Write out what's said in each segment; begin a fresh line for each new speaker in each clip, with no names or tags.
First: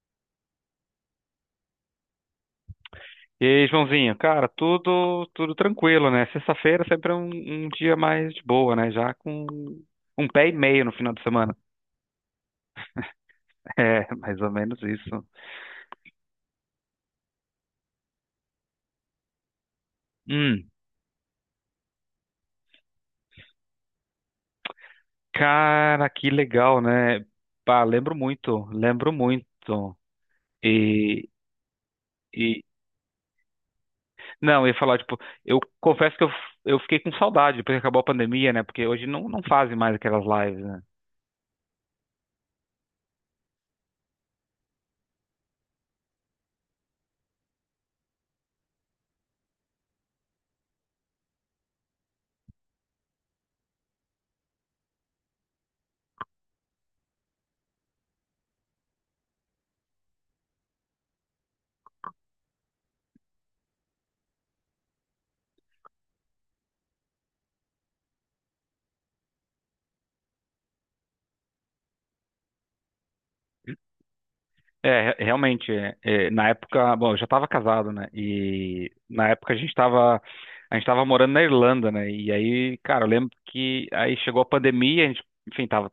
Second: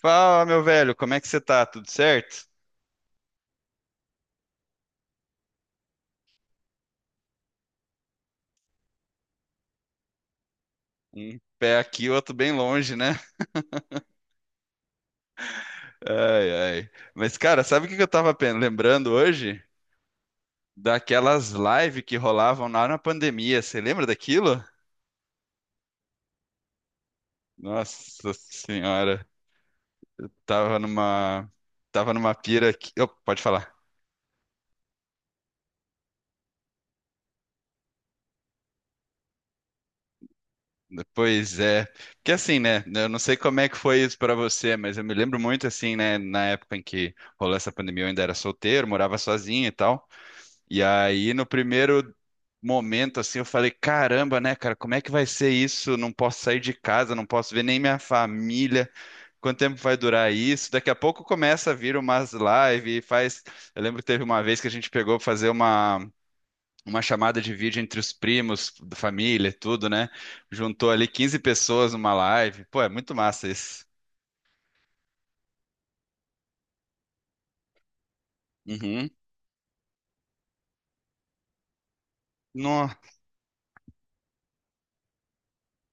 Fala, meu velho, como é que você tá? Tudo certo?
E aí, Joãozinho, cara, tudo tranquilo, né? Sexta-feira sempre é um dia mais de boa, né? Já com um pé e meio no final de
Um
semana.
pé aqui, outro bem longe, né?
É, mais ou menos isso.
Ai, ai. Mas, cara, sabe o que que eu tava lembrando hoje?
Hum,
Daquelas lives que rolavam lá na pandemia. Você lembra daquilo?
Cara, que legal, né? Pá, lembro
Nossa
muito, lembro
senhora,
muito.
tava
E,
numa, tava numa
e,
pira aqui. Ô, pode falar.
não, eu ia falar, tipo, eu confesso que eu fiquei com saudade depois que acabou a pandemia, né? Porque hoje não, não fazem mais aquelas lives, né?
Pois é. Porque assim, né? Eu não sei como é que foi isso pra você, mas eu me lembro muito assim, né? Na época em que rolou essa pandemia, eu ainda era solteiro, morava sozinho e tal. E aí, no primeiro momento, assim, eu falei: caramba, né, cara, como é que vai ser isso? Não posso sair de casa, não posso ver nem minha família. Quanto tempo vai durar isso? Daqui a pouco começa a vir umas lives, faz. Eu lembro que teve uma vez que a gente pegou pra fazer uma chamada de vídeo entre os primos, da família, e tudo, né? Juntou ali 15 pessoas numa live. Pô, é muito massa isso.
É, realmente, na época, bom, eu já estava casado, né? E
Uhum.
na época a gente estava morando na Irlanda, né? E aí,
No.
cara, eu lembro que aí chegou a pandemia, a gente, enfim, tava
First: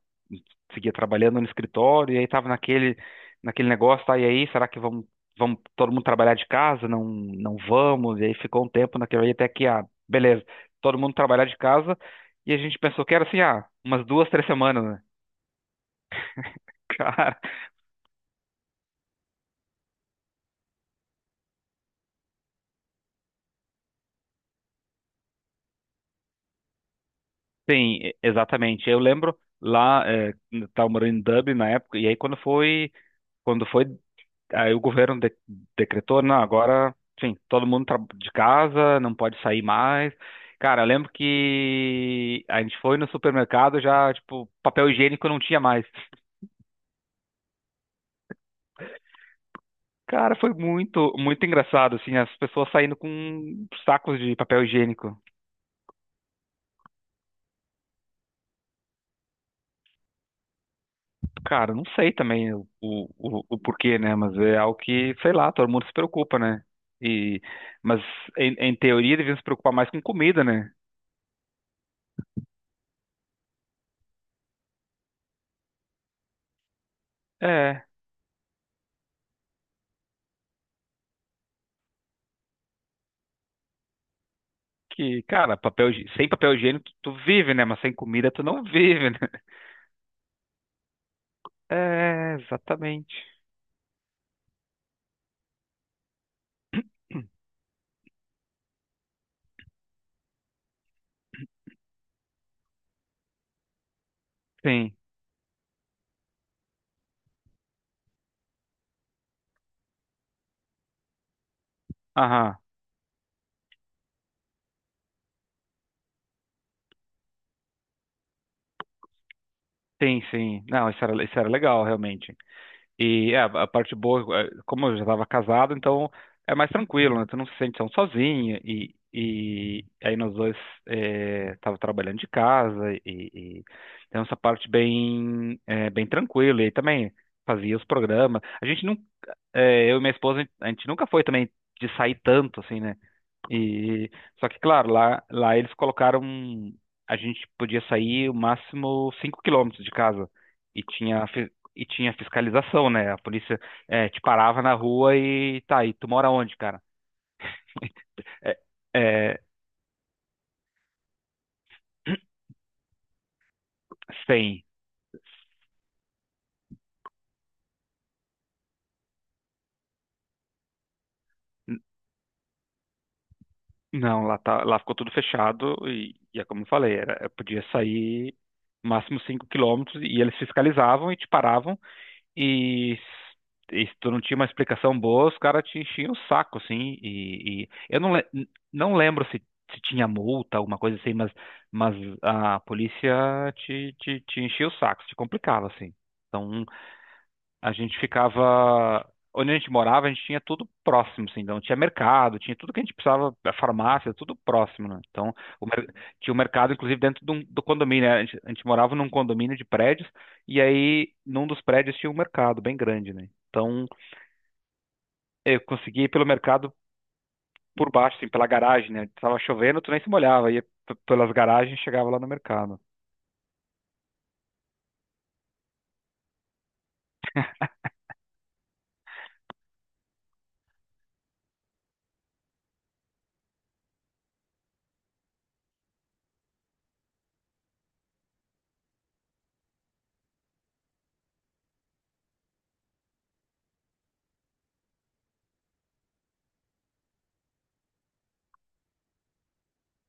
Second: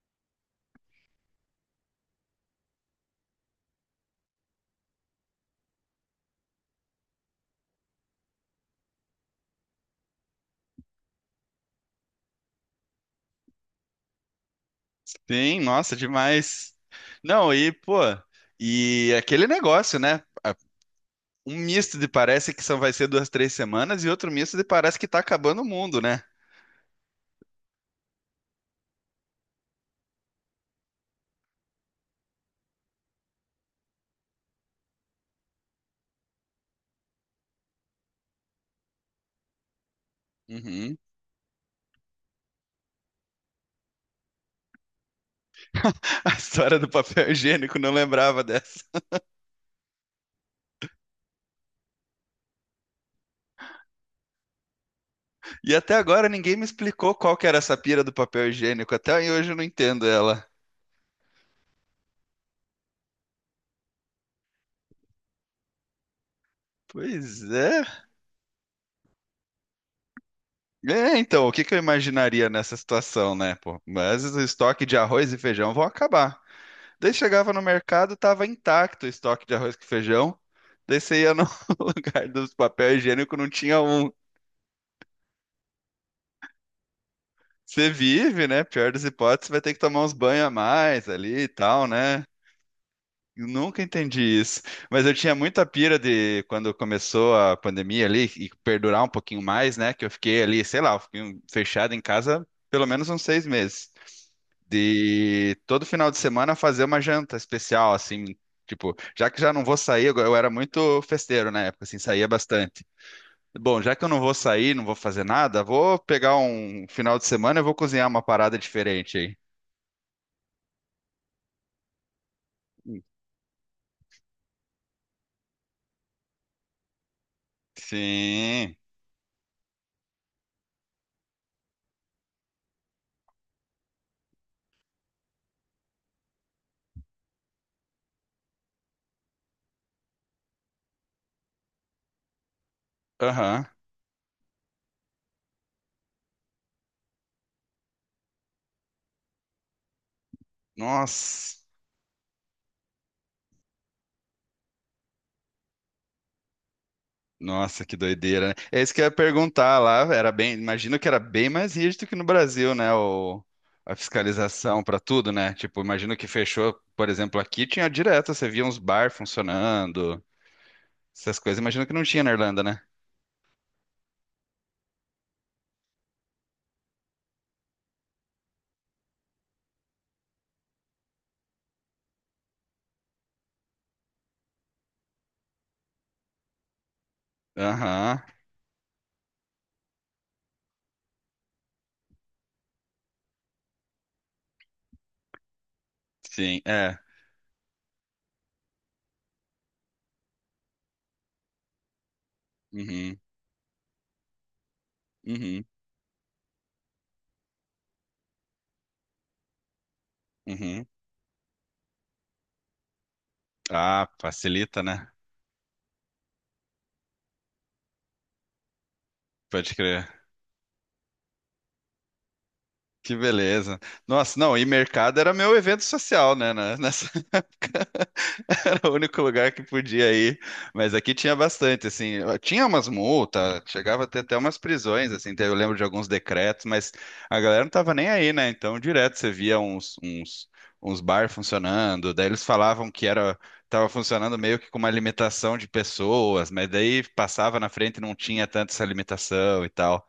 seguia trabalhando no escritório e aí tava naquele negócio, tá? E aí, será que vamos todo mundo trabalhar de casa? Não, vamos. E aí ficou um tempo naquele aí até que, ah, beleza, todo mundo trabalhar de casa e a gente pensou que era assim, ah, umas 2, 3 semanas, né?
Sim, nossa, demais.
Cara.
Não, e, pô, e aquele negócio, né? Um misto de parece que só vai ser 2, 3 semanas e outro misto de parece que tá acabando o mundo, né?
Sim, exatamente. Eu lembro lá, estava morando em Dublin na época, e aí quando foi, aí o governo decretou, não, agora, sim, todo mundo de casa, não pode sair mais. Cara, eu
Uhum.
lembro que a gente foi no supermercado já, tipo, papel higiênico não tinha mais.
A história do papel higiênico, não lembrava dessa.
Cara, foi muito, muito engraçado, assim, as pessoas saindo com sacos de papel higiênico.
E até agora ninguém me explicou qual que era essa pira do papel higiênico. Até hoje eu não entendo ela.
Cara, não sei também o porquê, né? Mas é algo que, sei lá, todo mundo se preocupa, né? E,
Pois é.
mas em teoria deviam se preocupar mais com comida, né?
É, então, o que que eu imaginaria nessa situação, né, pô? Mas o estoque de arroz e feijão vão acabar. Daí chegava no
É,
mercado, tava intacto o estoque de arroz e feijão. Daí você ia no lugar dos papel higiênico, não tinha um.
que, cara, papel, sem papel higiênico, tu vive, né? Mas
Você
sem comida tu
vive, né?
não
Pior das
vive, né?
hipóteses, vai ter que tomar uns banhos a mais ali e tal, né?
É, exatamente.
Eu nunca entendi isso. Mas eu tinha muita pira de quando começou a pandemia ali e perdurar um pouquinho mais, né? Que eu fiquei ali, sei lá, eu fiquei fechado em casa pelo menos uns 6 meses.
Sim,
De todo final de semana fazer uma janta especial, assim. Tipo, já que já não vou sair, eu era muito festeiro na época, assim, saía
aham,
bastante. Bom, já que eu não vou sair, não vou fazer nada, vou pegar um final de semana e vou cozinhar uma parada diferente aí.
sim, sim. Não, isso era legal, realmente. E é, a parte boa, é, como eu já estava casado, então é mais tranquilo, né? Tu não se sente tão sozinho.
Sim.
E, aí nós dois, é, tava trabalhando de casa e então essa parte bem, é, bem tranquila. E aí também fazia os programas. A gente não, é, Eu e minha esposa, a gente nunca foi também de sair tanto assim, né?
Aham.
E só que claro, lá eles colocaram um, a gente podia sair o máximo 5 km de casa e tinha fi-
Nossa.
e tinha fiscalização, né? A polícia, eh, te parava na rua e, tá, e tu mora onde, cara?
Nossa, que doideira, né?
É,
É isso que eu ia
é,
perguntar lá. Era bem, imagino que era bem mais rígido que no Brasil, né? O, a
sem.
fiscalização para tudo, né? Tipo, imagino que fechou, por exemplo, aqui tinha direto, você via uns bar funcionando, essas coisas. Imagino que não tinha na Irlanda, né?
Não, lá ficou tudo fechado, e é como eu falei, era, eu podia sair máximo 5 km e eles fiscalizavam e te paravam. E, e se tu não tinha uma explicação boa, os caras te enchiam o saco, assim. E e eu
Aham.
não lembro se tinha multa, alguma coisa assim, mas a polícia te enchia o saco, te complicava, assim.
Sim,
Então
é.
a gente ficava. Onde a gente morava, a gente tinha tudo próximo, assim, então tinha mercado, tinha tudo que a gente
Uhum,
precisava, a farmácia, tudo próximo, né? Então,
uhum,
o mer- tinha o mercado, inclusive, dentro do condomínio, né? A gente morava num condomínio de prédios, e
uhum.
aí, num dos prédios tinha um mercado bem grande, né? Então,
Ah, facilita, né?
eu conseguia ir pelo mercado por baixo, assim, pela garagem, né? Tava
Pode
chovendo, tu nem se
crer.
molhava, ia pelas garagens e chegava lá no mercado.
Que beleza. Nossa, não, e mercado era meu evento social, né? Nessa época era o único lugar que podia ir. Mas aqui tinha bastante, assim. Tinha umas multas, chegava a ter até umas prisões, assim. Eu lembro de alguns decretos, mas a galera não tava nem aí, né? Então, direto você via uns bar funcionando. Daí eles falavam que era, tava funcionando meio que com uma limitação de pessoas, mas daí passava na frente e não tinha tanto essa limitação e tal.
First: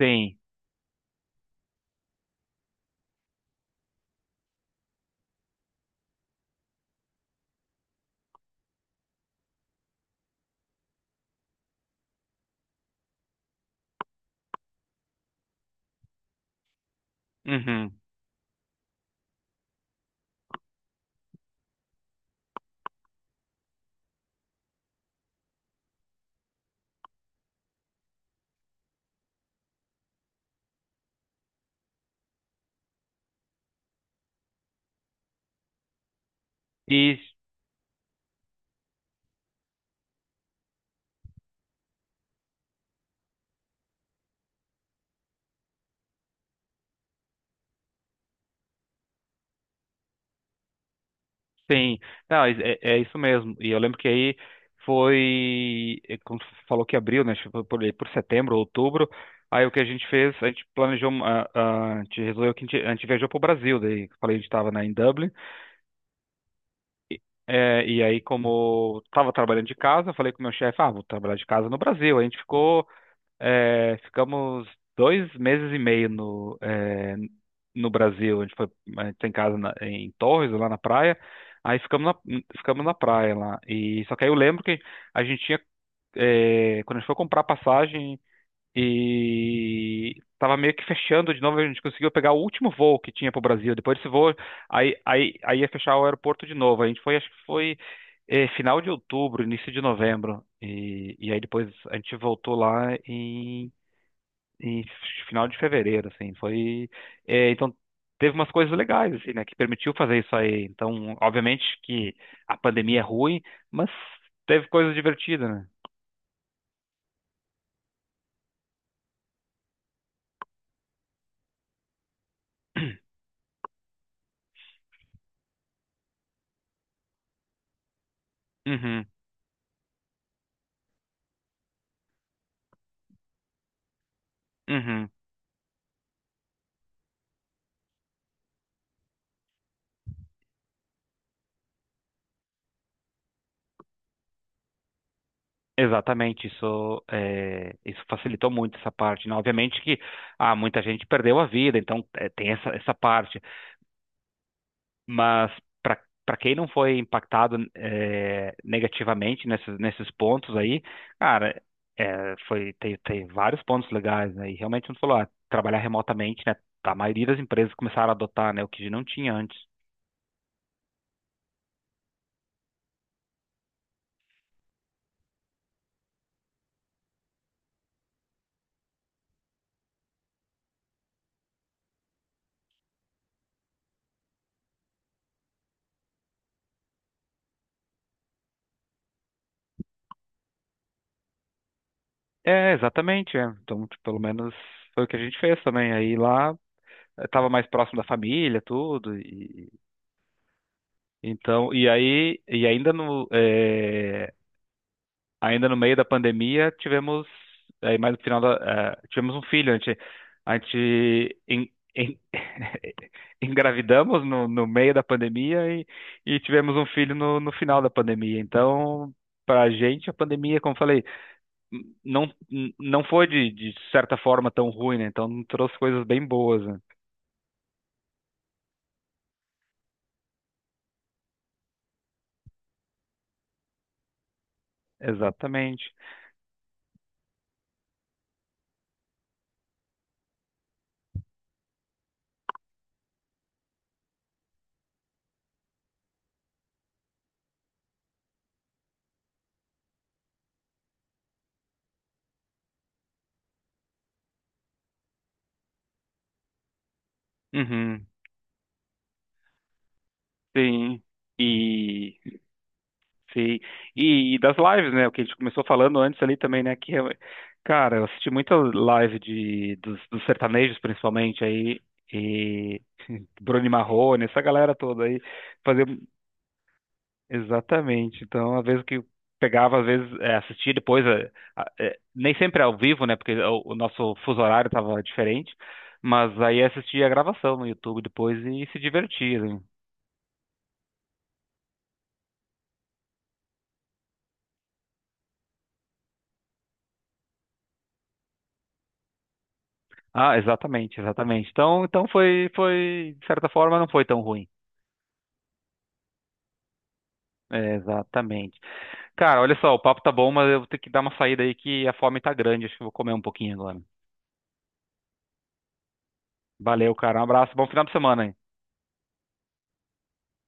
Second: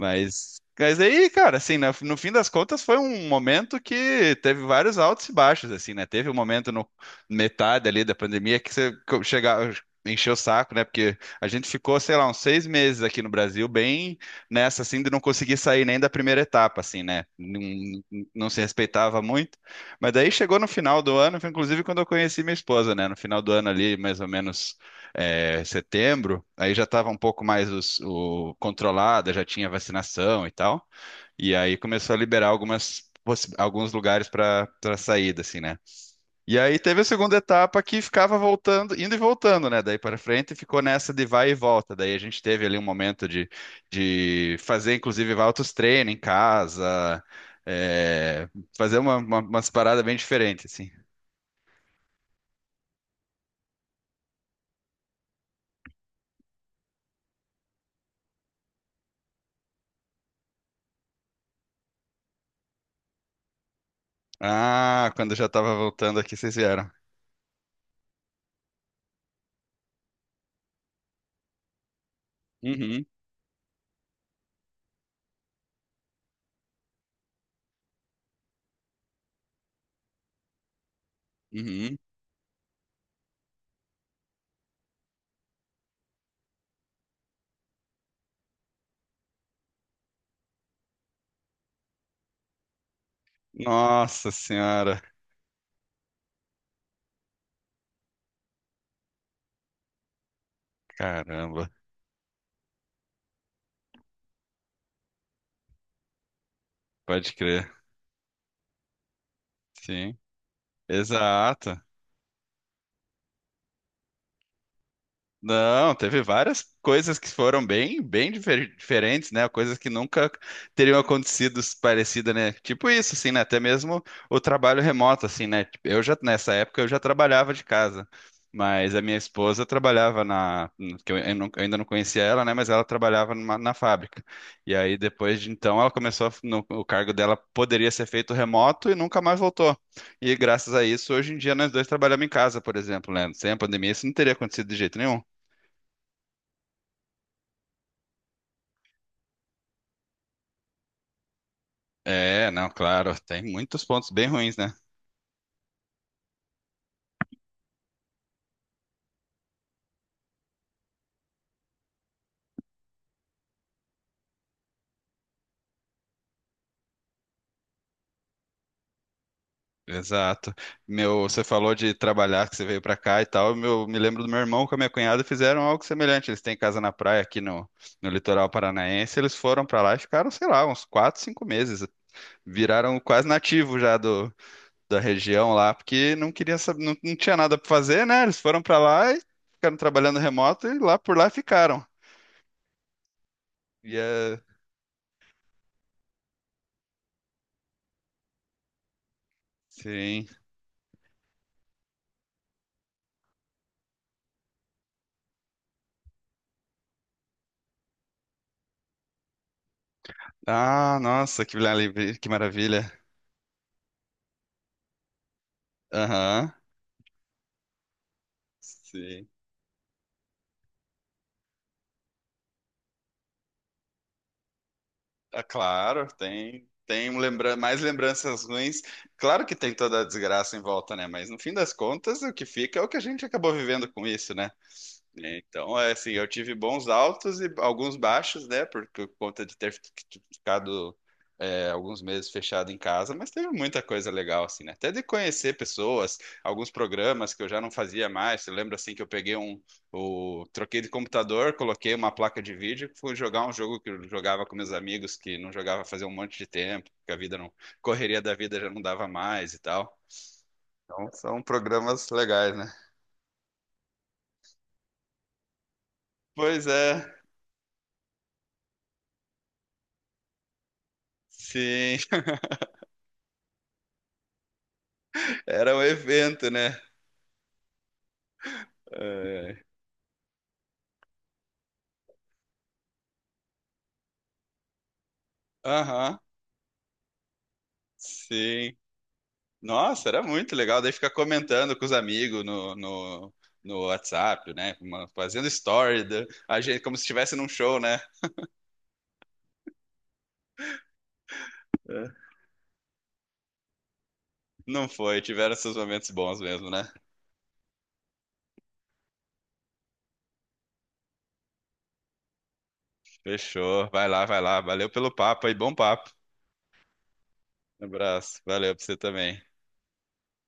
Sim.
mas aí, cara, assim, no fim das contas foi um momento que teve vários altos e baixos, assim, né? Teve um momento no metade ali da pandemia que você chegava, encheu o saco, né? Porque a gente ficou, sei lá, uns 6 meses aqui no Brasil, bem nessa, assim, de não conseguir sair nem da primeira etapa, assim, né? Não,
Uhum.
não se respeitava muito. Mas daí chegou no final do ano, foi inclusive quando eu conheci minha esposa, né? No final do ano ali, mais ou menos setembro, aí já estava um pouco mais controlada, já tinha vacinação e tal. E aí começou a liberar alguns lugares para saída, assim, né? E aí teve a
E
segunda etapa que ficava voltando, indo e voltando, né? Daí para frente ficou nessa de vai e volta. Daí a gente teve ali um momento de fazer, inclusive, altos treinos em casa, é, fazer umas paradas bem diferentes, assim.
Sim, não, é isso mesmo. E eu lembro que aí foi, é, como tu falou que abriu, né? Tipo, por, aí por setembro, outubro. Aí o que a gente fez, a gente planejou, uma, a gente resolveu que a gente viajou pro Brasil. Daí falei, a gente estava, né, em
Ah,
Dublin.
quando eu já estava voltando aqui, vocês vieram.
É, e aí, como estava trabalhando de casa, eu falei com o meu chefe, ah, vou trabalhar de casa no Brasil. Aí a gente ficou.
Uhum,
É, ficamos 2 meses e meio no Brasil. A gente tem casa em Torres, lá na praia. Aí
uhum.
ficamos na praia lá. E só que aí eu lembro que a gente tinha, é, quando a gente foi comprar passagem e tava meio que fechando de novo, a gente conseguiu pegar o último voo que tinha pro Brasil. Depois desse
Nossa
voo, aí,
senhora,
aí, aí ia fechar o aeroporto de novo. A gente foi, acho que foi, final de outubro, início de novembro. E e aí depois
caramba,
a gente voltou lá em final de fevereiro, assim, foi,
pode
é,
crer.
então teve umas coisas legais, assim, né, que permitiu
Sim,
fazer isso aí. Então, obviamente
exato.
que a pandemia é ruim, mas teve coisas divertidas, né?
Não, teve várias coisas que foram bem, bem diferentes, né? Coisas que nunca teriam acontecido parecida, né? Tipo isso, assim, né? Até mesmo o trabalho remoto, assim, né? Tipo, eu já nessa época eu já trabalhava de casa, mas a
Uhum,
minha esposa trabalhava na, que eu ainda não conhecia ela, né? Mas ela trabalhava na fábrica. E aí
uhum.
depois de então ela começou o cargo dela poderia ser feito remoto e nunca mais voltou. E graças a isso hoje em dia nós dois trabalhamos em casa, por exemplo, né? Sem a pandemia isso não teria acontecido de jeito nenhum.
Exatamente, isso, isso facilitou muito essa parte, né? Obviamente que, ah, muita gente perdeu a vida, então,
É,
tem
não,
essa,
claro,
parte.
tem muitos pontos bem ruins, né?
Mas para, para quem não foi impactado, é, negativamente nesses pontos aí, cara, é, foi tem vários pontos legais, né? E realmente como tu falou, ah, trabalhar remotamente, né? A maioria das empresas começaram a adotar, né? O que não tinha antes.
Exato. Meu, você falou de trabalhar, que você veio pra cá e tal. Meu, me lembro do meu irmão com a minha cunhada fizeram algo semelhante. Eles têm casa na praia aqui no litoral paranaense. Eles foram pra lá e ficaram, sei lá, uns 4, 5 meses. Viraram quase nativos já do, da região lá, porque não queria saber, não, não tinha nada pra fazer, né? Eles foram pra lá e ficaram trabalhando remoto e lá por lá ficaram.
É, exatamente. É. Então,
E
tipo, pelo
é,
menos foi o que a gente fez também. Aí lá eu tava mais próximo da família, tudo. E
sim.
então, e aí, e ainda no meio da pandemia, aí mais no final da, tivemos um filho. A gente, a
Ah,
gente
nossa, que
en-
maravilha.
en-
Que maravilha.
engravidamos no meio da pandemia e
Aham.
tivemos um filho no final da pandemia. Então,
Sim.
para a gente, a pandemia, como eu falei, n- não, não foi, de certa forma, tão ruim, né?
Ah,
Então, trouxe coisas
claro,
bem boas,
tem
né?
tem um lembra mais lembranças ruins. Claro que tem toda a desgraça em volta, né? Mas no fim das contas, o que fica é o que a gente acabou vivendo com isso, né? Então, é
Exatamente.
assim, eu tive bons altos e alguns baixos, né? Por conta de ter ficado alguns meses fechado em casa, mas teve muita coisa legal, assim, né? Até de conhecer pessoas, alguns programas que eu já não fazia mais. Eu lembro, assim, que eu peguei um. O, troquei de computador, coloquei uma placa de vídeo, fui jogar um jogo que eu jogava com meus amigos, que não jogava fazia um monte de tempo, que a vida não.
Uhum,
Correria da vida já não dava mais e tal.
sim.
Então, são programas
E.
legais, né?
Sim. E das lives, né? O que a gente começou falando antes ali também,
Pois
né? Que,
é,
cara, eu assisti muita live dos sertanejos, principalmente, aí,
sim.
e Bruno e Marrone, essa galera toda aí,
Era o
fazer
evento, né?
exatamente. Então, às vezes que eu
É.
pegava, às vezes, é, assistia depois, nem sempre ao vivo, né? Porque o nosso fuso horário tava diferente,
Aham,
mas aí assistia a gravação no YouTube depois e
sim.
se divertia, né?
Nossa, era muito legal. Daí ficar comentando com os amigos no WhatsApp, né? Fazendo story, a gente, como se estivesse num show, né?
Ah, exatamente, exatamente. Então, então
É.
foi, de certa forma, não foi tão ruim.
Não foi, tiveram seus momentos bons mesmo, né?
É, exatamente. Cara, olha só, o papo tá bom, mas eu vou ter que dar uma saída aí que a fome tá grande. Acho que eu vou comer um pouquinho agora.
Fechou. Vai lá, vai lá. Valeu pelo papo aí, bom papo.
Valeu, cara. Um abraço, bom
Um
final de semana aí.
abraço. Valeu pra você também.